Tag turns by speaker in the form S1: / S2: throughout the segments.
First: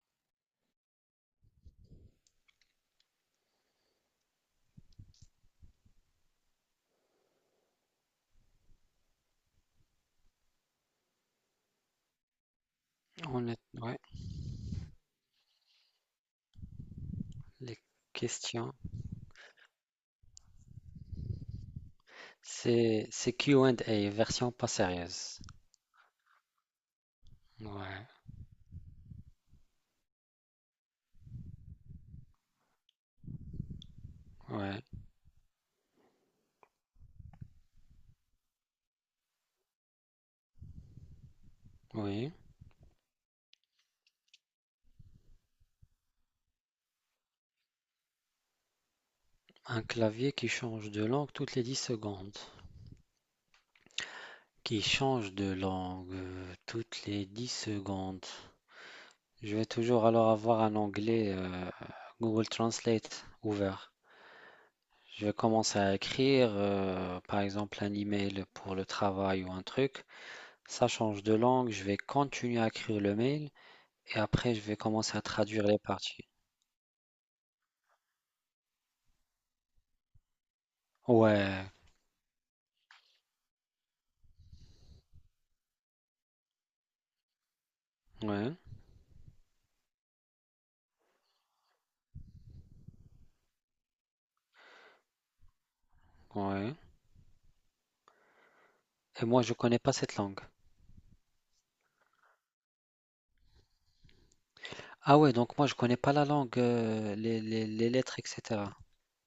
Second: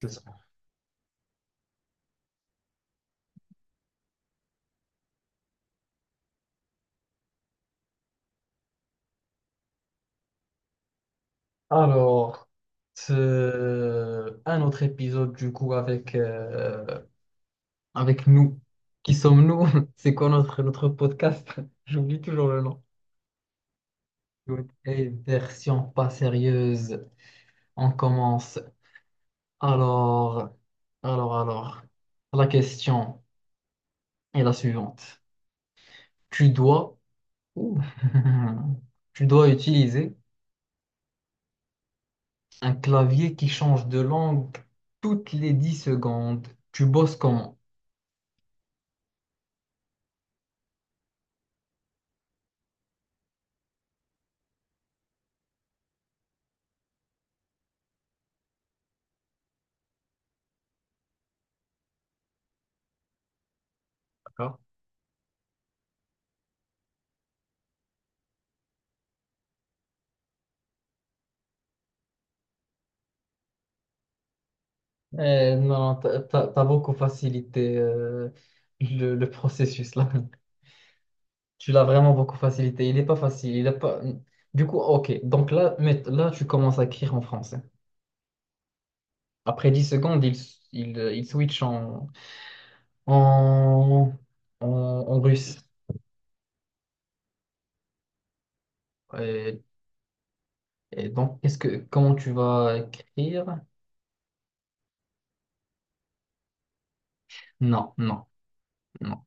S1: C'est ça. Alors, c'est
S2: Ouais,
S1: un autre épisode du coup avec,
S2: les
S1: avec nous.
S2: questions.
S1: Qui sommes-nous? C'est quoi notre podcast? J'oublie toujours le nom.
S2: C'est Q and A version
S1: Oui.
S2: pas
S1: Et
S2: sérieuse.
S1: version pas sérieuse, on
S2: Ouais,
S1: commence. Alors, alors, la question est la
S2: ouais,
S1: suivante. Tu dois, Ouh. Tu dois utiliser
S2: oui.
S1: un clavier qui change de langue toutes les 10 secondes. Tu bosses comment?
S2: Un clavier qui change de langue toutes les 10 secondes. Qui change de langue toutes les 10 secondes. Je vais toujours alors avoir un onglet Google Translate ouvert.
S1: D'accord.
S2: Je vais commencer à écrire, par exemple, un email pour le travail ou un truc. Ça change de langue, je vais continuer à écrire le mail. Et après, je vais commencer à traduire les
S1: Non,
S2: parties.
S1: t'as beaucoup facilité le processus là. Tu
S2: Ouais,
S1: l'as vraiment beaucoup facilité. Il n'est pas facile. Il est pas... Du coup, ok. Donc là, tu commences à écrire en français.
S2: ouais,
S1: Après 10 secondes, il switch en, en russe.
S2: ouais. Et moi, je
S1: Et,
S2: connais pas cette langue.
S1: et donc, comment tu vas écrire?
S2: Ah ouais, donc moi, je connais pas la langue, les, les
S1: Non,
S2: lettres,
S1: non,
S2: etc.
S1: non.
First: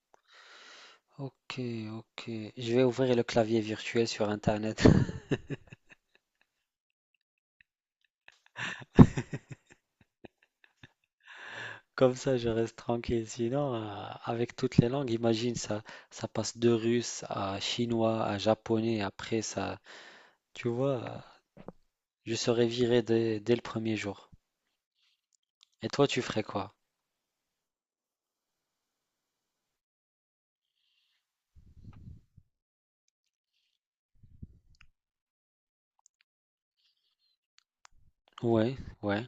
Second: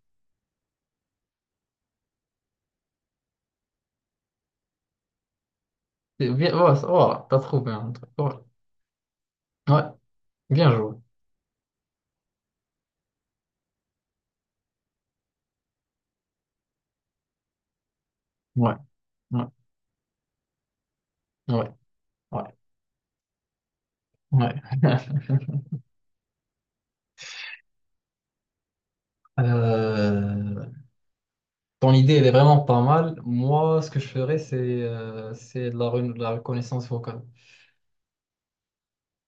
S2: Ok, ok. Je vais ouvrir le clavier virtuel sur Internet.
S1: Voilà, voilà, t'as trouvé un truc. Voilà. Ouais, bien joué.
S2: Comme ça, je reste tranquille. Sinon, avec toutes les langues, imagine ça, ça passe de russe à chinois à
S1: Ouais,
S2: japonais. Après,
S1: ouais,
S2: ça, tu vois,
S1: ouais,
S2: je serais viré dès le premier jour.
S1: ouais, ouais.
S2: Et toi, tu ferais quoi?
S1: Euh, Ton idée, elle est vraiment pas mal. Moi, ce que je ferais, c'est de la reconnaissance vocale.
S2: Ouais, ouais.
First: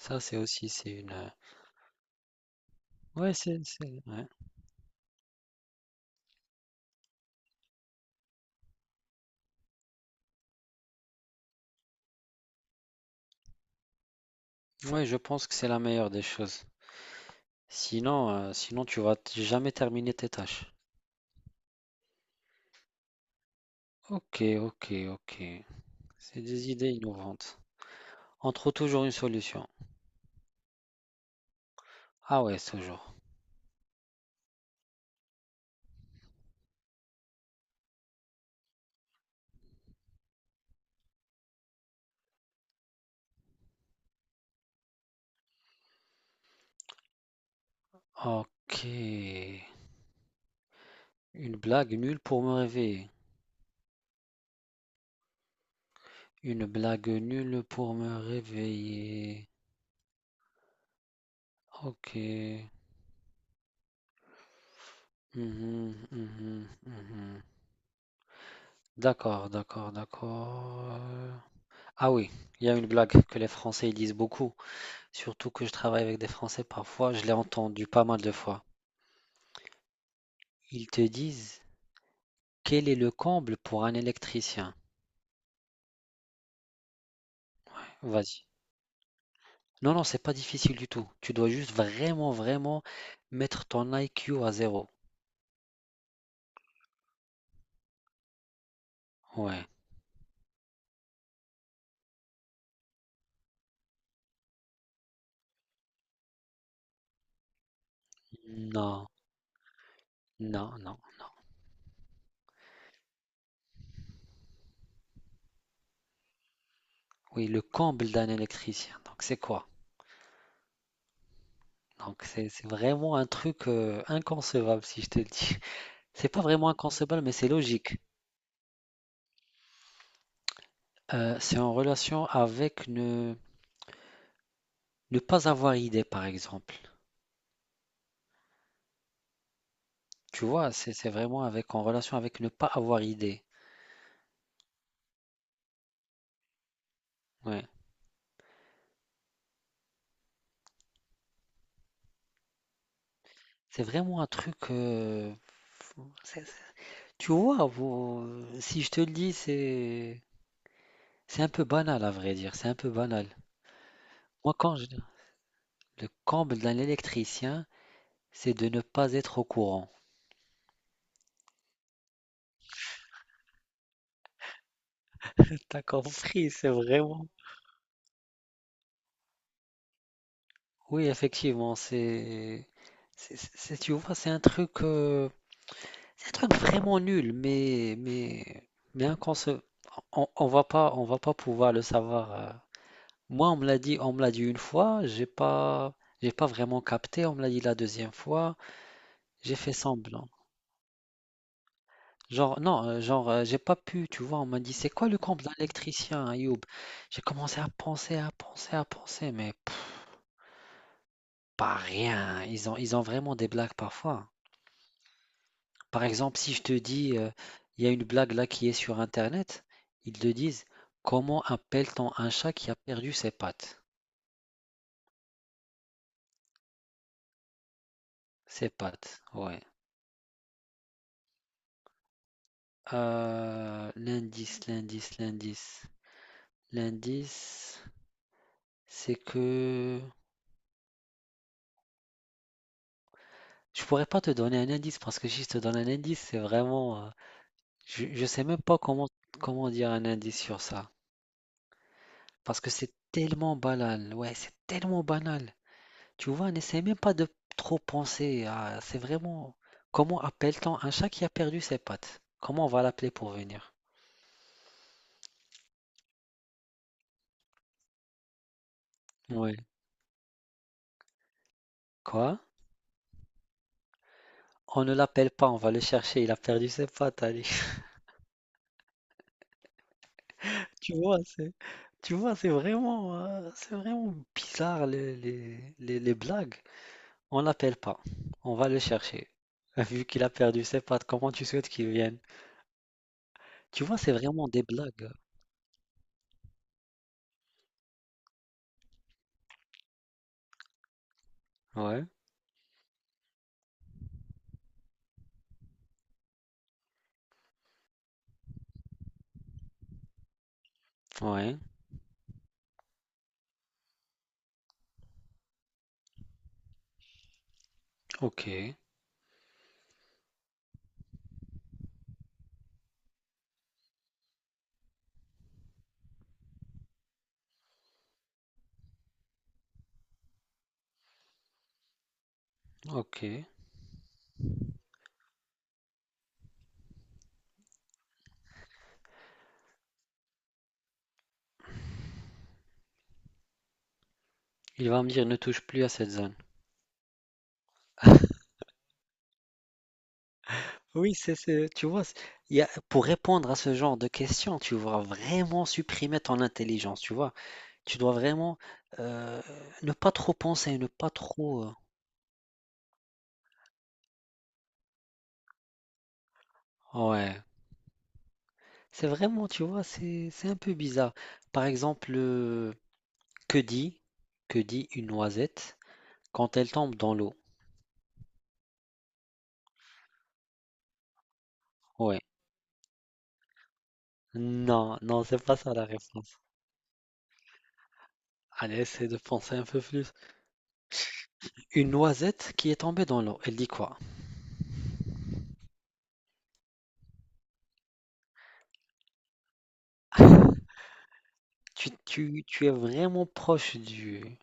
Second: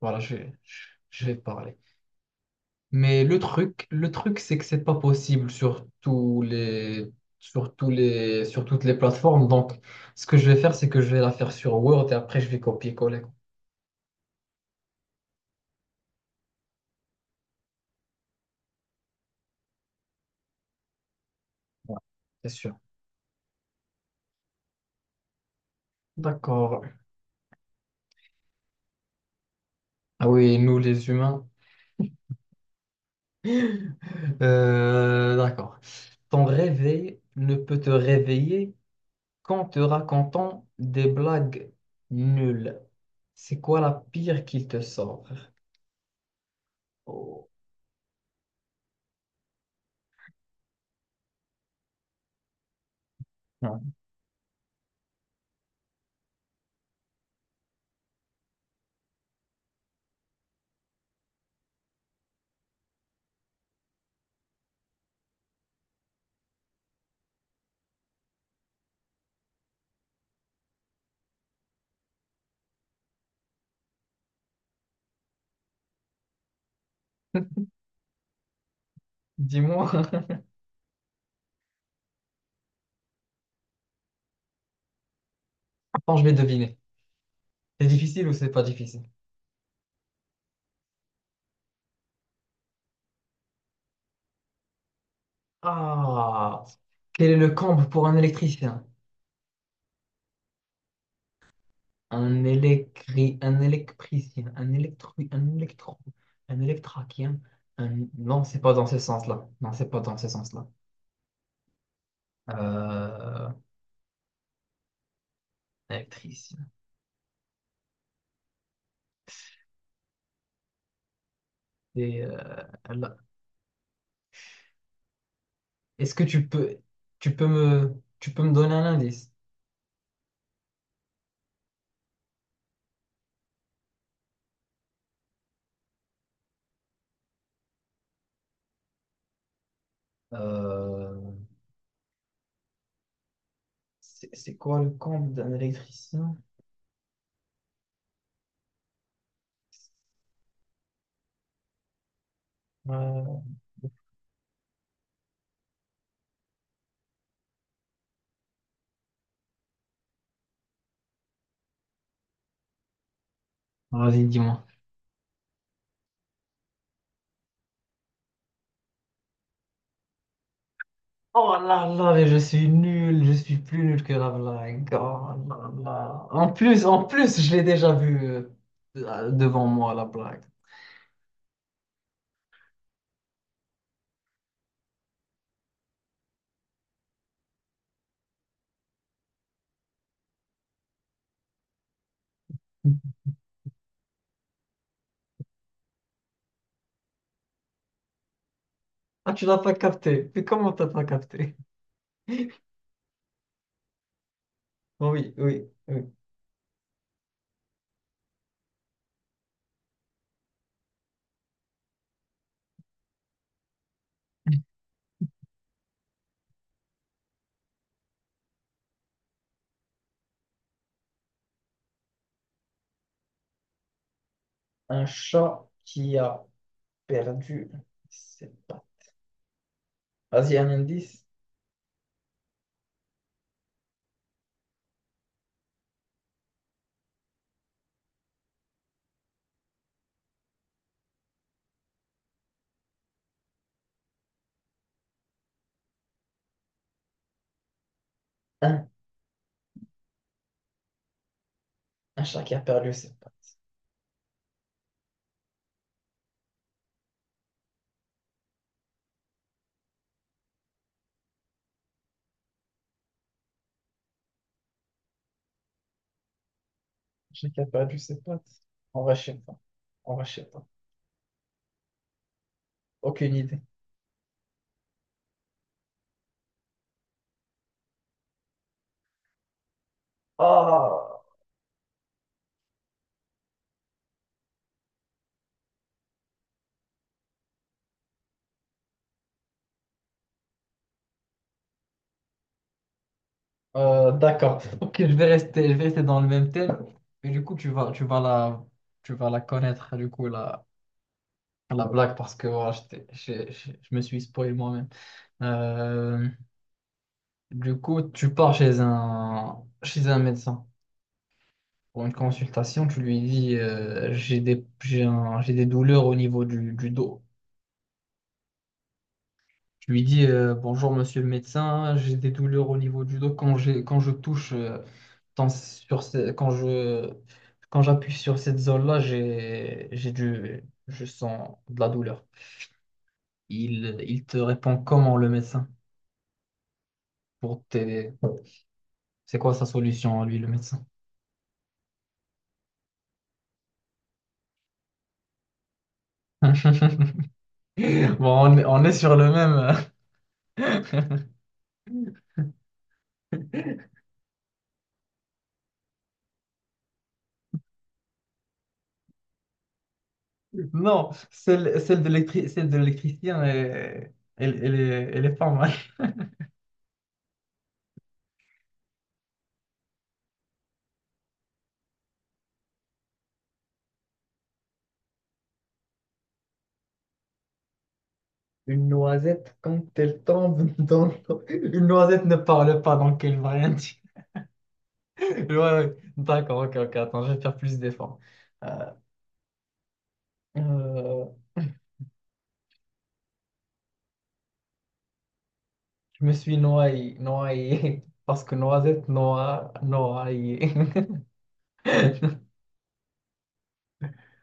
S1: Voilà,
S2: c'est aussi, c'est une.
S1: je vais parler. Mais
S2: Ouais,
S1: le
S2: ouais.
S1: truc, c'est que c'est pas possible sur sur toutes les plateformes. Donc, ce que je vais faire, c'est que je vais la faire sur Word et après, je vais copier-coller.
S2: Ouais, je pense que c'est la meilleure des choses. Sinon, sinon tu vas jamais terminer tes tâches.
S1: Ouais, c'est sûr.
S2: Ok, ok, ok. C'est des idées
S1: D'accord.
S2: innovantes. On trouve toujours une solution.
S1: Ah oui, nous, les humains.
S2: Ah ouais, toujours.
S1: D'accord. Ton réveil ne peut te réveiller quand te racontant des blagues nulles, c'est quoi la pire qu'il te sort? Oh.
S2: Ok. Une blague nulle pour me réveiller.
S1: Ouais.
S2: Une blague nulle pour me réveiller. Ok. Mhm, mhm, mhm. D'accord, d'accord, d'accord. Ah oui, il y a une blague que les Français ils disent beaucoup. Surtout que je travaille avec des Français parfois, je l'ai entendu pas mal de fois.
S1: Dis-moi.
S2: Ils te disent, quel est le comble pour un électricien?
S1: Attends, je vais deviner. C'est difficile ou
S2: Vas-y.
S1: c'est pas difficile?
S2: Non, non, c'est pas difficile du tout. Tu dois juste vraiment, vraiment mettre ton I. Q. à zéro.
S1: Ah, quel est le comble pour un électricien?
S2: Ouais.
S1: Un électricien, un électraquien. Un... Non, c'est pas dans ce
S2: Non,
S1: sens-là. Non, c'est pas dans ce sens-là.
S2: non, non.
S1: Euh, électricien.
S2: Oui, le comble d'un électricien. Donc, c'est quoi?
S1: Et,
S2: Donc, c'est
S1: là.
S2: vraiment un truc inconcevable, si je te le dis.
S1: Est-ce que
S2: C'est pas vraiment inconcevable, mais
S1: tu peux
S2: c'est
S1: me,
S2: logique.
S1: tu peux me donner un indice?
S2: C'est en relation avec ne, ne pas avoir idée, par exemple. Tu vois, c'est
S1: Euh,
S2: vraiment avec en relation avec ne pas avoir idée.
S1: c'est quoi le compte d'un électricien?
S2: Ouais.
S1: Euh,
S2: C'est vraiment un truc. C'est- c'est- tu vois, si je te le dis, c'est un peu banal à vrai dire. C'est un peu banal.
S1: vas-y,
S2: Moi,
S1: dis-moi.
S2: quand je, le comble d'un électricien, c'est de ne pas être au courant.
S1: Oh là là, mais je suis nul, je suis plus nul que la blague. Oh là
S2: T'as
S1: là.
S2: compris, c'est
S1: En
S2: vraiment.
S1: plus, je l'ai déjà vu devant moi, la blague.
S2: Oui, effectivement, tu vois, c'est un truc vraiment nul, mais on va pas pouvoir le savoir. Moi, on me l'a dit une fois, j'ai pas vraiment capté. On me l'a dit la deuxième fois,
S1: Ah, tu
S2: j'ai
S1: l'as
S2: fait
S1: pas
S2: semblant.
S1: capté. Mais comment t'as pas capté?
S2: Genre, non, genre, j'ai pas pu, tu vois. On m'a dit, c'est quoi
S1: Bon.
S2: le
S1: Oui,
S2: compte de
S1: oui, oui.
S2: l'électricien, Ayoub? J'ai commencé à penser, à penser, à penser, mais pff, pas rien. Hein. Ils ont vraiment des blagues parfois. Hein. Par exemple, si je te dis, il y a une blague là qui est sur Internet, ils te disent, comment appelle-t-on un chat qui a perdu ses pattes?
S1: Un chat qui a perdu ses
S2: Ses
S1: pattes.
S2: pattes, ouais.
S1: Vas-y, un indice.
S2: L'indice. L'indice, c'est que je pourrais pas te donner un indice parce que si je te donne un indice, c'est vraiment, je sais même pas
S1: Un,
S2: comment comment dire un indice sur ça
S1: un chat qui a
S2: parce que c'est
S1: perdu ses
S2: tellement
S1: pattes.
S2: banal. Ouais, c'est tellement banal. Tu vois, n'essaie même pas de trop penser à, c'est vraiment comment appelle-t-on un chat qui a perdu ses pattes? Comment on va l'appeler pour venir?
S1: Un chat qui a perdu ses pattes. On va chez
S2: Ouais.
S1: toi. On va chez
S2: Quoi?
S1: Aucune idée.
S2: On ne l'appelle pas, on va le chercher. Il a perdu ses pattes, allez. Tu vois,
S1: Ah,
S2: tu vois, c'est vraiment bizarre les, les blagues. On l'appelle pas. On va le chercher. Vu qu'il a perdu ses pattes, comment tu souhaites qu'il vienne? Tu vois, c'est vraiment
S1: d'accord.
S2: des
S1: Ok,
S2: blagues.
S1: je vais rester dans le même thème. Mais du coup, tu vas la connaître, du coup, la
S2: Ouais,
S1: blague, parce que voilà, je, t'ai- je me suis spoilé moi-même. Euh, du coup, tu pars chez chez un médecin
S2: ouais,
S1: pour une consultation. Tu lui dis, j'ai des douleurs au niveau du dos.
S2: ok,
S1: Je lui dis bonjour monsieur le médecin, j'ai des douleurs au niveau du dos quand je touche dans- sur ce- quand je quand j'appuie sur cette zone-là, j'ai du je sens de la douleur.
S2: ok.
S1: Il te répond comment le médecin pour t'aider. C'est quoi sa solution à lui le médecin?
S2: Il va me dire ne touche plus à cette zone.
S1: Bon, on est sur le même.
S2: Oui, tu vois, pour répondre à ce genre de questions, tu dois vraiment supprimer ton intelligence, tu vois. Tu dois vraiment euh, ne pas trop penser, ne pas
S1: Non,
S2: trop. Euh,
S1: celle de l'électricien, elle est pas mal.
S2: ouais, c'est vraiment, tu vois, c'est un peu bizarre. Par exemple, que dit, que dit une noisette quand elle tombe dans l'eau?
S1: Une noisette, quand elle tombe dans l'eau, une
S2: Ouais.
S1: noisette ne parle pas, donc elle va rien dire.
S2: Non, non, c'est
S1: Ouais,
S2: pas ça la
S1: ouais.
S2: réponse.
S1: D'accord, ok, ok, attends, je vais faire plus d'efforts.
S2: Allez,
S1: Euh,
S2: essaie de penser un peu plus.
S1: euh,
S2: Une noisette qui est tombée dans l'eau, elle dit quoi?
S1: je me suis noyé, noyé, parce que noisette, noie, noyé.
S2: Tu es vraiment proche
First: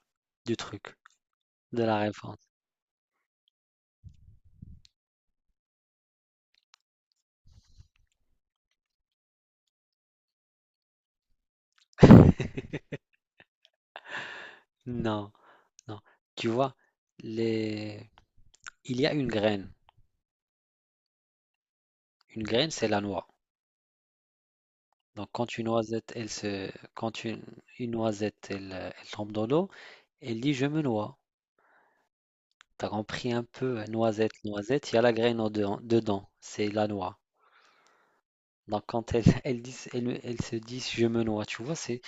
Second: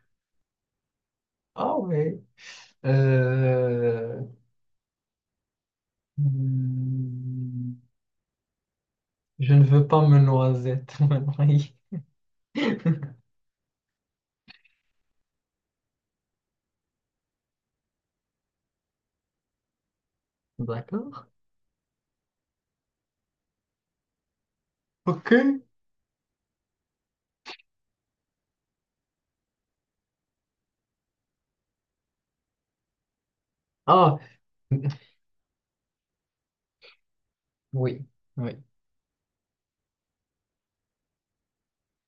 S2: du truc,
S1: Ah
S2: de la
S1: ouais.
S2: réponse.
S1: Euh, hmm, je ne veux pas me noisette, me noyer.
S2: Non, non. Tu vois, les... il y a une graine.
S1: D'accord.
S2: Une graine, c'est la noix. Donc,
S1: Ok.
S2: quand une noisette, elle, elle tombe dans l'eau, elle dit je me noie. T'as compris un peu,
S1: Ah,
S2: noisette, noisette, il y a la graine en dedans, dedans, c'est la noix.
S1: oui, oui.
S2: Donc, quand elle, elle dit, elle se dit je me noie, tu vois,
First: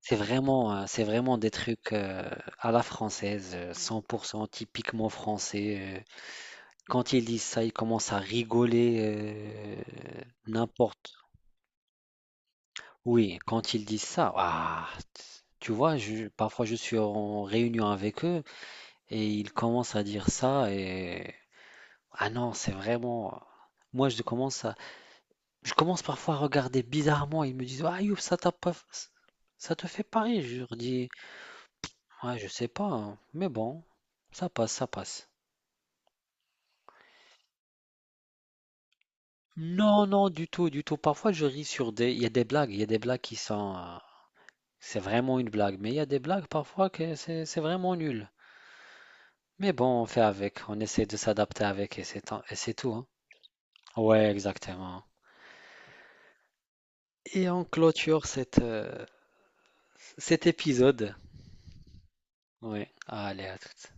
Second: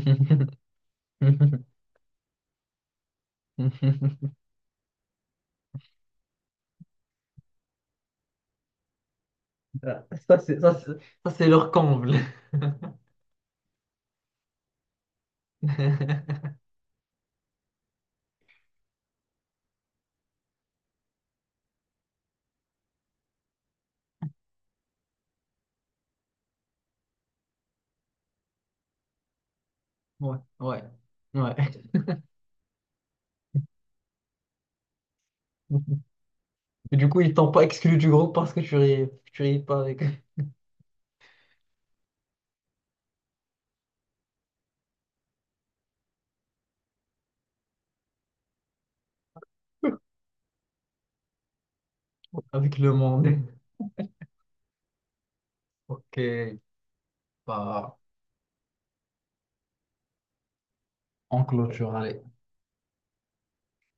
S2: c'est vraiment des trucs à la française, 100% typiquement français. Euh. Quand ils disent ça, ils commencent à rigoler euh,
S1: Ah, ça,
S2: n'importe.
S1: c'est leur comble.
S2: Oui, quand ils disent ça, ah, tu vois, parfois je suis en réunion avec eux et ils commencent à dire ça et ah non, c'est vraiment. Moi, je commence à, je commence parfois à regarder bizarrement. Ils me disent, ah Youp, ça t'a pas, ça te fait
S1: Ouais,
S2: pareil. Je leur
S1: ouais,
S2: dis,
S1: ouais.
S2: ouais, je sais pas, hein, mais bon, ça passe, ça passe.
S1: Et du coup, ils t'ont pas exclu du groupe parce que tu riais pas avec,
S2: Non, non, du tout, du tout. Parfois, je ris sur des, il y a des blagues, il y a des blagues qui sont, c'est vraiment une blague, mais il y a des blagues parfois que c'est vraiment nul. Mais bon, on fait avec, on essaie de s'adapter avec et c'est
S1: avec le
S2: tout, hein.
S1: monde.
S2: Ouais, exactement.
S1: Ok,
S2: Et on
S1: bah,
S2: clôture cette, cet épisode.
S1: on clôture.
S2: Ouais, allez, à toutes.